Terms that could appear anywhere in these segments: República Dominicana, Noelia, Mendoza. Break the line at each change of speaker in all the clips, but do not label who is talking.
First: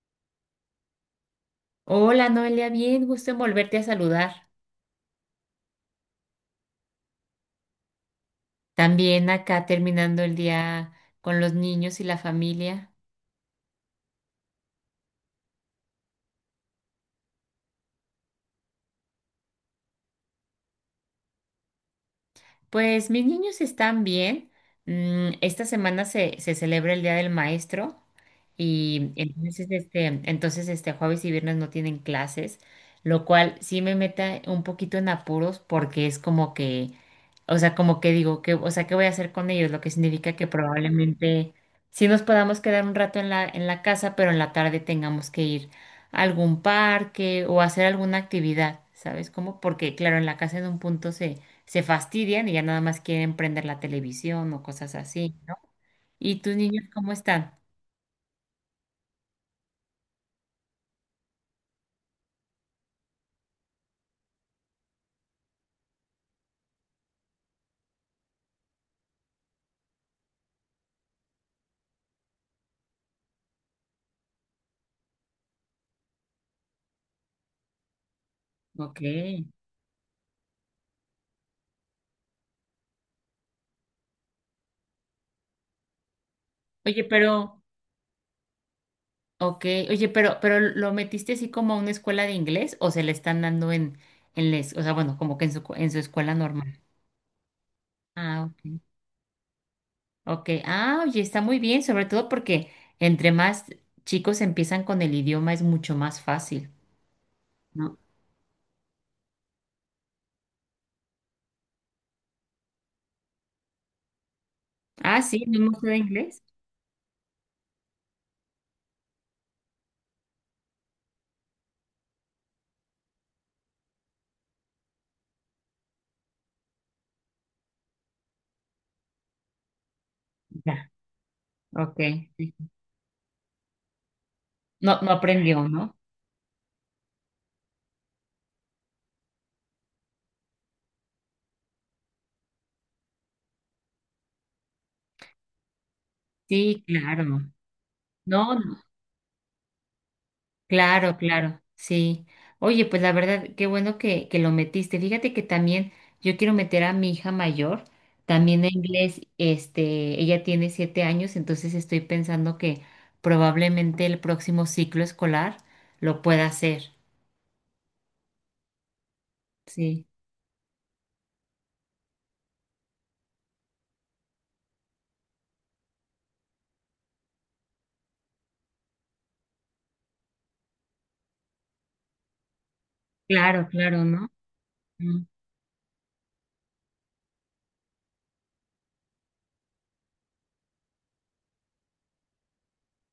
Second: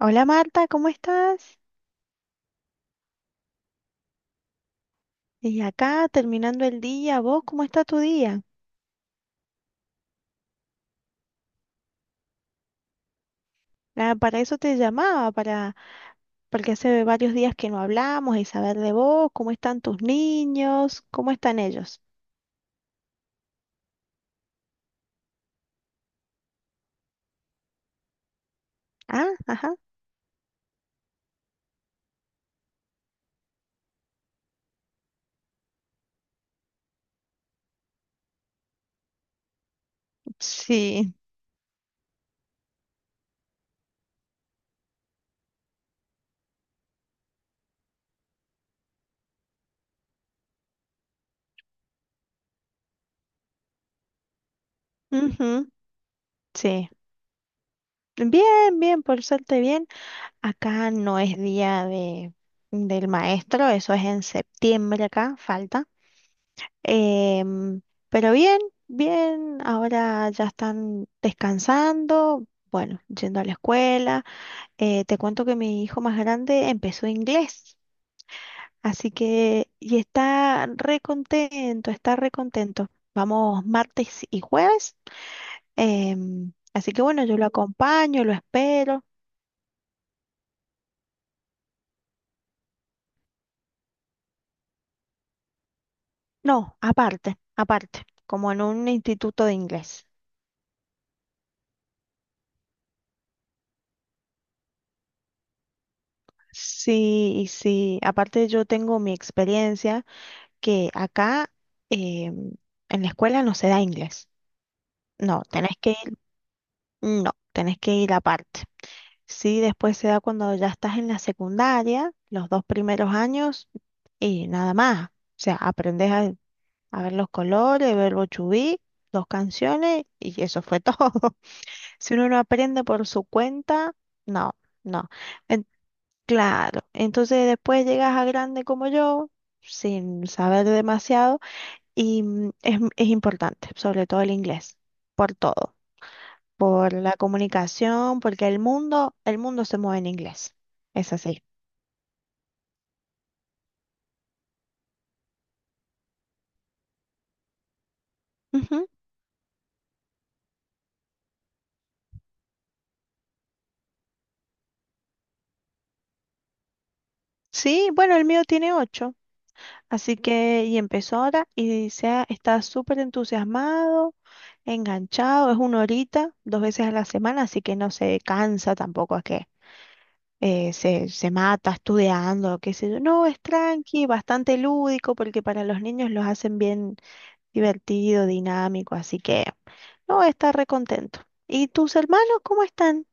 Hola Marta, ¿cómo estás?
Hola Noelia, bien, gusto en volverte a saludar.
Y acá terminando el día, ¿vos cómo está tu día?
También acá terminando el día con los niños y la familia.
Ah, para eso te llamaba, porque hace varios días que no hablamos y saber de vos, cómo están tus niños, cómo están ellos.
Pues mis niños están bien. Esta semana se celebra el Día del Maestro y
Ah, ajá,
entonces este jueves y viernes no tienen clases, lo cual sí me mete un poquito en apuros porque es como que, o sea, como que digo, o sea, ¿qué voy a hacer con ellos? Lo que significa que
sí,
probablemente sí nos podamos quedar un rato en en la casa, pero en la tarde tengamos que ir a algún parque o hacer alguna actividad, ¿sabes cómo? Porque claro, en la casa en un punto se fastidian y ya nada más quieren prender la televisión o cosas así, ¿no?
ujú,
¿Y tus niños
sí.
cómo están?
Bien, bien, por suerte bien. Acá no es día del maestro, eso es en septiembre acá, falta. Em, pero bien, bien, ahora ya están descansando, bueno, yendo a la escuela. Te cuento que mi hijo más grande empezó inglés,
Ok.
así que y está re contento, está re contento. Vamos martes y jueves, así que
Oye,
bueno, yo lo
pero,
acompaño, lo espero.
ok, oye, pero ¿lo metiste así como a una escuela de inglés o se le están dando o sea, bueno, como que en en su escuela
No,
normal?
aparte, aparte,
Ah,
como en
ok.
un instituto de inglés.
Ok, ah, oye, está muy bien, sobre todo porque entre más chicos empiezan con el idioma es mucho más fácil,
Sí, y
¿no?
sí, aparte yo tengo mi experiencia, que acá, eh, en la escuela no se da inglés.
Ah,
No,
sí, no me
tenés
gusta
que
de
ir,
inglés.
no, tenés que ir aparte. Sí, después se da cuando ya estás en la secundaria, los dos primeros años y nada más. O sea, aprendes a ver los colores, verbo to be, dos canciones y eso fue
Ya,
todo.
ok.
Si uno no
Sí.
aprende por su cuenta, no,
No,
no.
no
En-
aprendió, ¿no?
claro, entonces después llegas a grande como yo, sin saber demasiado. Y es importante, sobre todo el inglés, por todo,
Sí,
por la
claro.
comunicación, porque
No, no,
el mundo se mueve en inglés. Es
claro,
así.
claro, sí. Oye, pues la verdad, qué bueno que lo metiste. Fíjate que también yo quiero meter a mi hija mayor, también a
Ujú.
inglés, este, ella tiene 7 años, entonces estoy pensando que probablemente el próximo ciclo escolar lo pueda hacer.
Sí, bueno, el mío tiene 8,
Sí,
así que y empezó ahora y está súper entusiasmado, enganchado, es una horita, dos veces a la semana, así que no se cansa tampoco, es que se mata estudiando, qué sé yo. No, es
claro, claro,
tranqui,
¿no?
bastante lúdico, porque para los niños los hacen bien divertido, dinámico, así que no voy a estar recontento. ¿Y tus hermanos cómo están?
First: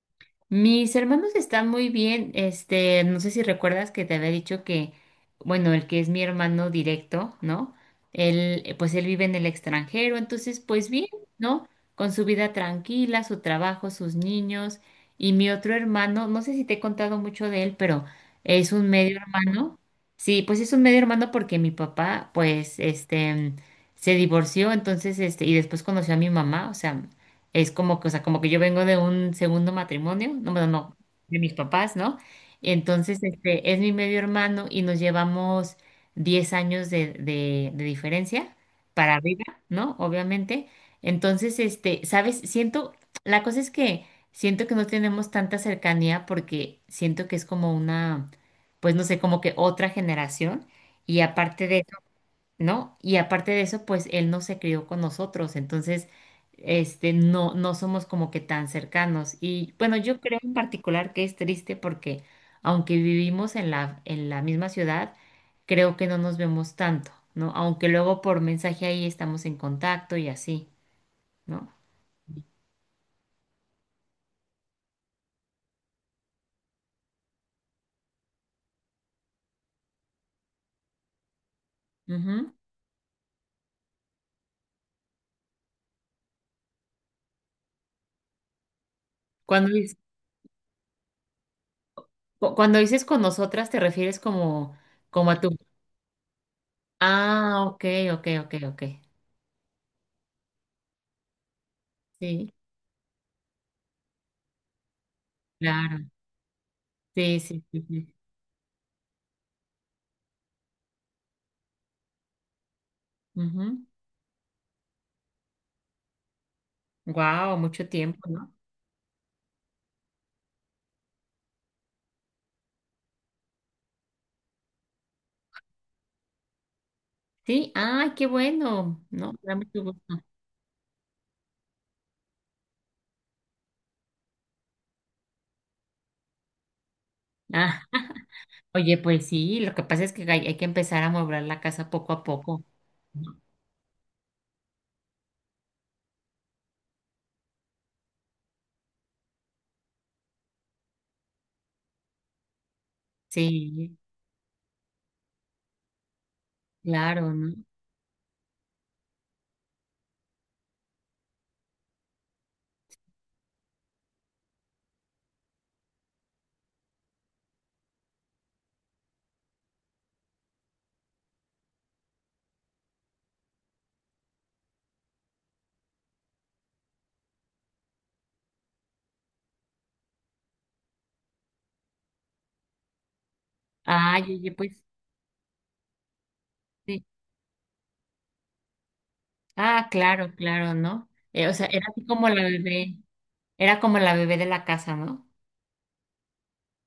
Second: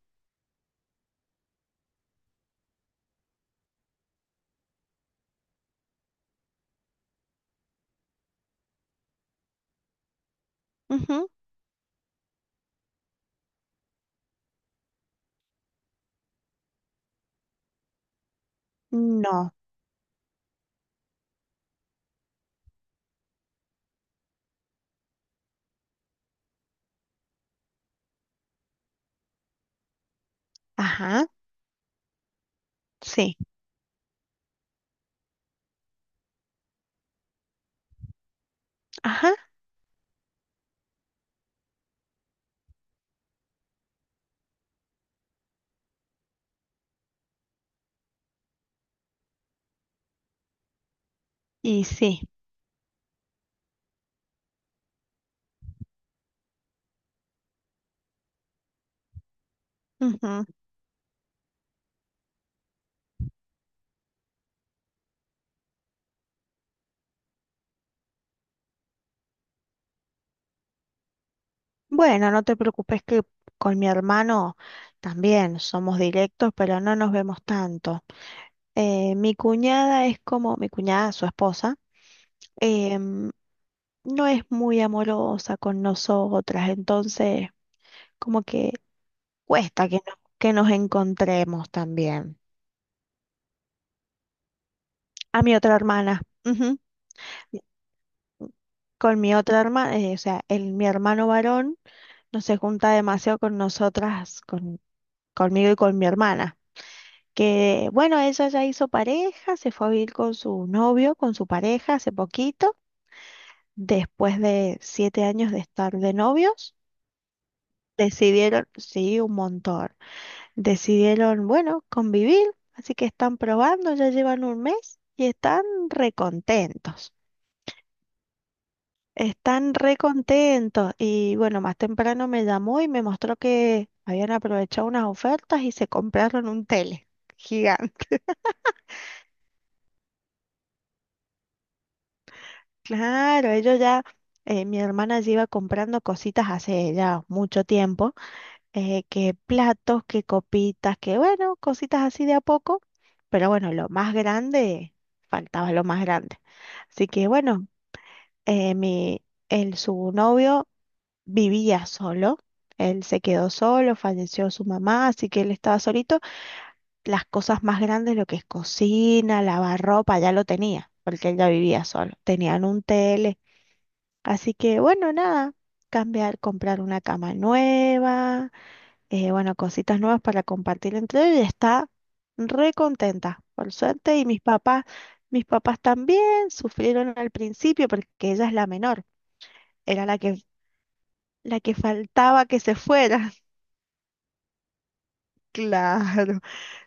Mis hermanos están muy bien. Este, no sé si recuerdas que te había dicho que, bueno, el que es mi hermano directo, ¿no? Él, pues él vive en el extranjero, entonces, pues bien,
Ujú,
¿no? Con su vida tranquila, su trabajo, sus niños. Y mi otro hermano, no sé si te he contado mucho de él, pero es un medio
no,
hermano. Sí, pues es un medio hermano porque mi papá, pues, este, se divorció, entonces, este, y después conoció a mi mamá, o sea. Es como que, o sea, como que yo vengo de un segundo matrimonio, no, bueno, no,
ajá,
de mis papás, ¿no? Entonces,
sí,
este, es mi medio hermano y nos llevamos 10 años de diferencia para
ajá,
arriba, ¿no? Obviamente. Entonces, este, ¿sabes? Siento, la cosa es que siento que no tenemos tanta cercanía porque siento que es como una, pues no sé, como que otra generación. Y aparte
y sí.
¿no? Y aparte de eso, pues él no se crió con nosotros, entonces, este, no, no somos como que tan cercanos. Y bueno, yo creo
Ujú.
en particular que es triste porque aunque vivimos en en la misma ciudad, creo que no nos vemos tanto, ¿no? Aunque luego por mensaje ahí estamos en contacto y así, ¿no?
Bueno, no te preocupes que con mi hermano también somos directos, pero no nos vemos tanto. Mi cuñada es como mi cuñada, su esposa.
Ujú.
em, no es muy amorosa con nosotras, entonces como que
Cuando,
cuesta
dices-
que, que nos encontremos también.
cu- cuando dices con nosotras, te refieres como, como a
A
tu...
mi otra hermana, ujú,
Ah, ok, ok, ok, ok.
con mi otra hermana. O sea, mi hermano varón no
Sí,
se junta demasiado con nosotras, con, conmigo y con
claro.
mi hermana.
Sí, sí, sí,
Que
sí.
bueno, ella ya hizo pareja, se fue a vivir con su novio, con su pareja hace poquito,
Ujú.
después de 7 años de estar de novios,
Wow, mucho tiempo, ¿no?
decidieron, sí, un montón. Decidieron, bueno, convivir, así que están probando, ya llevan un mes y están recontentos.
Sí, ay, qué bueno, ¿no? Me da
Están
mucho gusto.
recontentos y bueno, más temprano me llamó y me mostró que habían aprovechado unas ofertas y se compraron un tele
Ah,
gigante.
oye, pues sí, lo que pasa es que hay que empezar a amueblar la casa poco a poco, ¿no?
Claro, ellos ya, mi hermana ya iba comprando cositas hace ya mucho tiempo, que platos, que copitas, que bueno, cositas así de a poco, pero bueno, lo
Sí,
más grande, faltaba lo más grande. Así que
claro, ¿no?
bueno, eh, mi, su novio vivía solo, él se quedó solo, falleció su mamá, así que él estaba solito. Las cosas más grandes, lo que es cocina, lavar ropa, ya lo tenía, porque él ya vivía solo, tenían un tele, así que bueno, nada, cambiar, comprar una cama nueva, bueno, cositas nuevas para compartir entre ellos y está re contenta, por suerte.
Ay,
Y
oye, pues
mis papás también
sí.
sufrieron al principio porque ella es la menor,
Ah,
era
claro, claro, ¿no? O
la
sea,
que
era así como la
faltaba que se
bebé,
fuera.
era como la bebé de la casa, ¿no?
Claro,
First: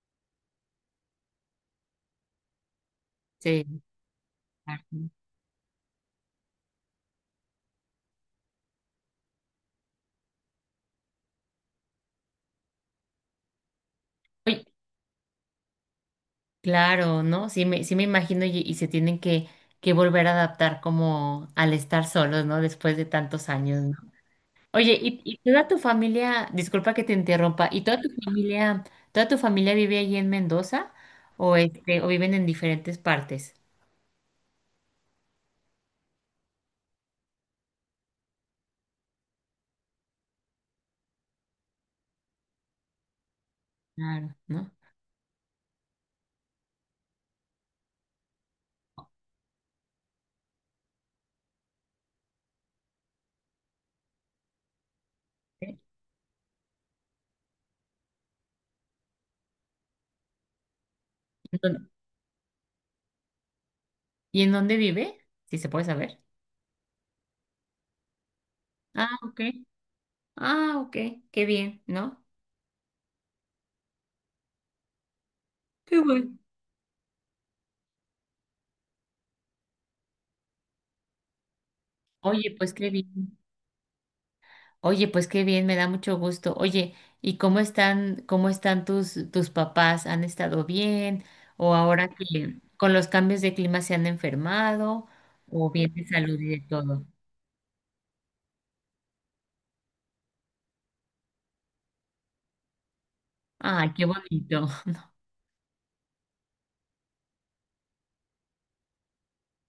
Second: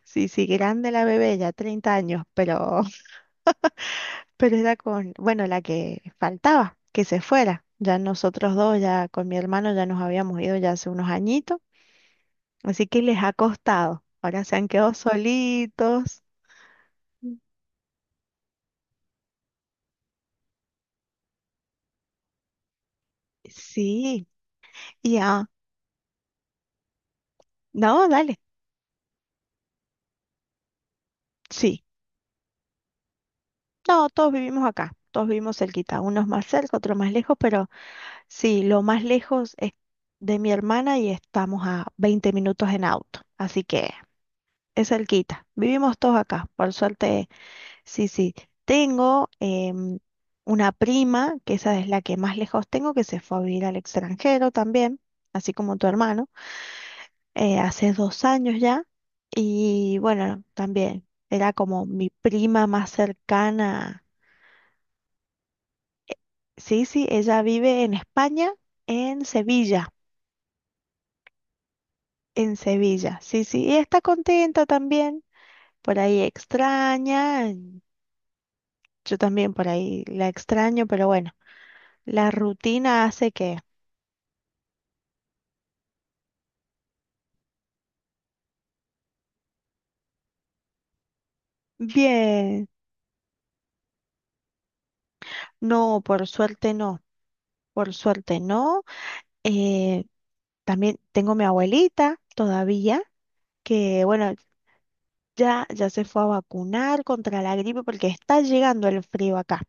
sí, sí, grande la bebé, ya 30 años, pero
Sí,
pero era
claro. ¿No?
con, bueno, la que faltaba que se fuera. Ya nosotros dos, ya con mi hermano, ya nos habíamos ido ya hace unos añitos, así que les ha costado. Ahora se
Oye,
han quedado solitos.
claro, ¿no? Sí me imagino y se tienen que volver a adaptar como al estar solos, ¿no? Después de tantos años,
Sí,
oye, ¿y
ya.
toda tu familia, disculpa que te interrumpa, ¿y
No, dale.
toda tu familia vive allí en Mendoza o
Sí.
este, o viven en diferentes partes?
No, todos vivimos acá. Todos vivimos cerquita. Unos más cerca, otros más lejos, pero sí, lo más lejos es de mi hermana y estamos a 20 minutos en auto. Así que
Claro, ¿no?
es cerquita. Vivimos todos acá. Por suerte, sí, sí. Tengo una prima, que esa es la que más lejos tengo, que se fue a vivir al extranjero también, así
Sí.
como tu hermano. Hace 2 años ya. Y bueno, también era
¿En
como
dónde-
mi prima más cercana.
¿y en dónde vive? Si se puede saber.
Sí, sí, ella vive en España,
Ah,
en
ok.
Sevilla,
Ah, ok. Qué bien, ¿no?
en Sevilla. Sí, sí, y está contenta también.
Qué
Por ahí
bueno.
extraña, yo también por ahí la extraño, pero bueno, la
Oye, pues qué
rutina hace
bien.
que...
Oye, pues qué bien, me da mucho gusto. Oye, ¿y cómo están tus papás? ¿Han estado bien? ¿O ahora que
Bien,
con los cambios de clima se han enfermado? ¿O bien
no,
de
por
salud y de
suerte no,
todo?
por suerte no. Eh, También tengo mi abuelita todavía,
Ay,
que
qué
bueno,
bonito.
ya, ya se fue a vacunar contra la gripe porque está llegando el frío acá.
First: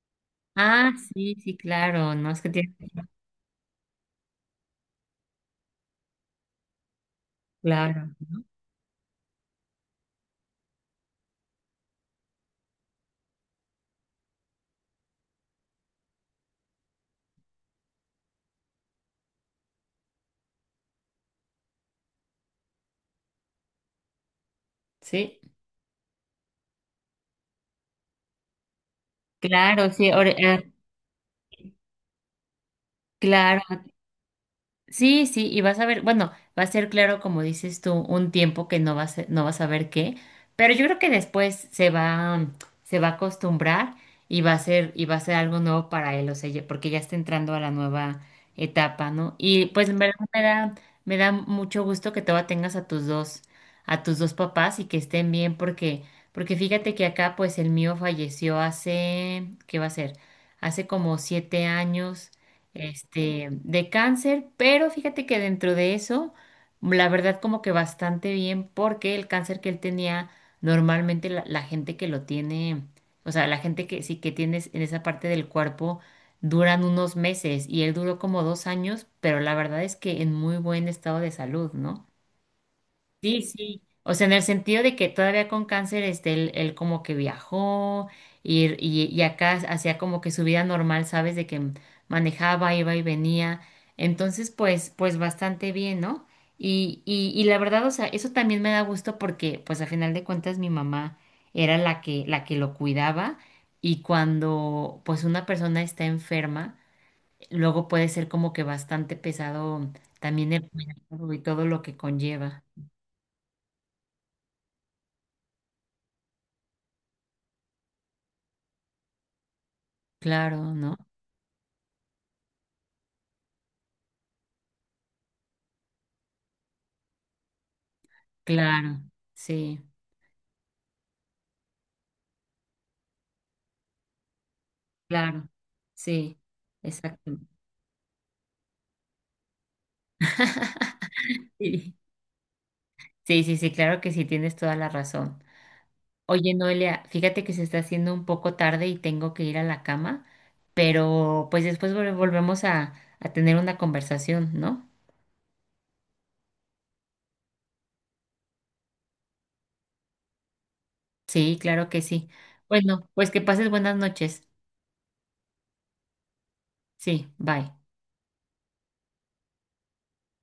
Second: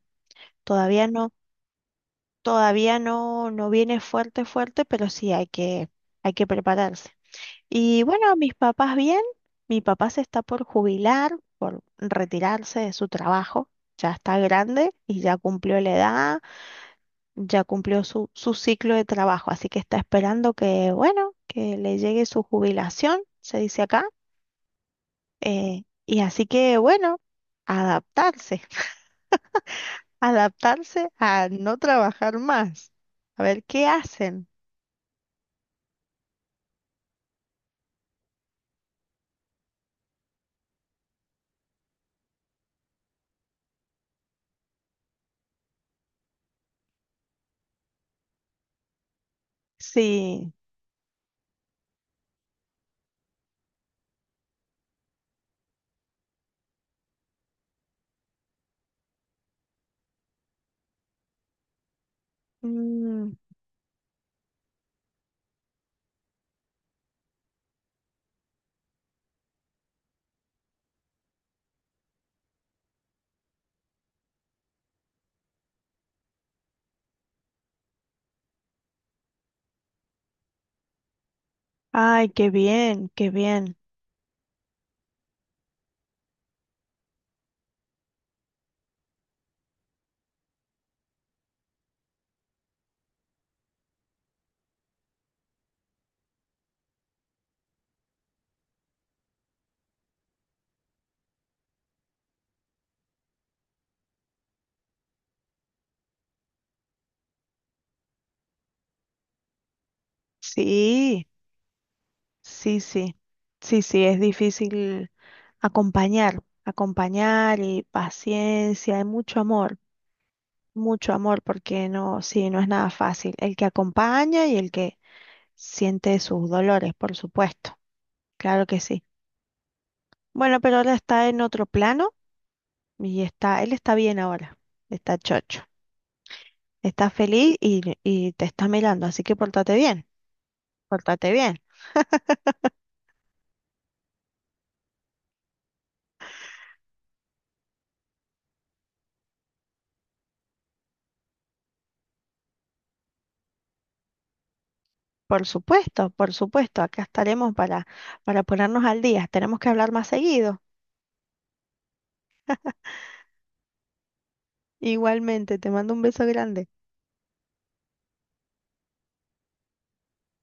Ah,
Todavía no,
sí, sí, claro, no es que tiene,
todavía no, no viene fuerte, fuerte, pero sí hay que prepararse. Y
claro,
bueno,
¿no?
mis papás bien, mi papá se está por jubilar, por retirarse de su trabajo. Ya está grande y ya cumplió la edad, ya cumplió su, su ciclo de trabajo, así que está esperando que, bueno, que le llegue su jubilación, se dice acá.
Sí,
Y así que, bueno, adaptarse.
claro, sí, ahora,
Adaptarse a no trabajar más. A
claro,
ver, ¿qué hacen?
sí, sí, y vas a ver, bueno, va a ser claro, como dices tú, un tiempo que no vas, a- no vas a ver qué, pero yo creo que después se va a acostumbrar y va a ser, y va a ser algo nuevo para él, o sea, ya- porque ya está entrando a la nueva etapa, ¿no? Y pues en verdad
Sí.
me da mucho gusto que todavía tengas a tus dos papás y que estén bien, porque, porque fíjate que acá, pues el mío falleció hace, ¿qué va a ser? Hace como 7 años
Mm,
este, de cáncer, pero fíjate que dentro de eso, la verdad como que bastante bien, porque el cáncer que él tenía, normalmente la gente que lo tiene, o sea, la gente que sí que tienes en esa parte del cuerpo, duran unos meses y él duró como 2 años, pero la verdad es que en muy buen estado de salud, ¿no?
ay, qué bien, qué
Sí,
bien.
sí. O sea, en el sentido de que todavía con cáncer, este, él como que viajó y acá hacía como que su vida normal, ¿sabes? De que manejaba, iba y venía. Entonces, pues, pues bastante bien, ¿no? Y la verdad, o sea, eso también me da gusto porque, pues, a final de cuentas, mi mamá era la que lo cuidaba y cuando, pues, una persona está enferma, luego puede ser como que bastante pesado también el
Sí,
cuidado y todo lo que conlleva.
sí, sí. Sí, sí, es difícil acompañar, acompañar y paciencia y
Claro, ¿no?
mucho amor, porque no, sí, no es nada fácil. El que acompaña y el que siente sus dolores, por supuesto. Claro que
Claro,
sí.
sí,
Bueno, pero ahora está en otro plano y está, él está bien ahora, está
claro,
chocho.
sí,
Estás
exacto.
feliz y te está mirando, así que pórtate bien, pórtate bien.
Sí, sí, sí, sí, claro que sí, tienes toda la razón. Oye, Noelia, fíjate que se está haciendo un poco tarde y tengo que ir a la cama, pero pues después vol- volvemos a tener una conversación, ¿no?
Por supuesto, acá estaremos para ponernos al día. Tenemos que hablar más seguido.
Sí, claro que sí. Bueno, pues que pases buenas noches.
Igualmente, te mando un beso grande.
Sí, bye.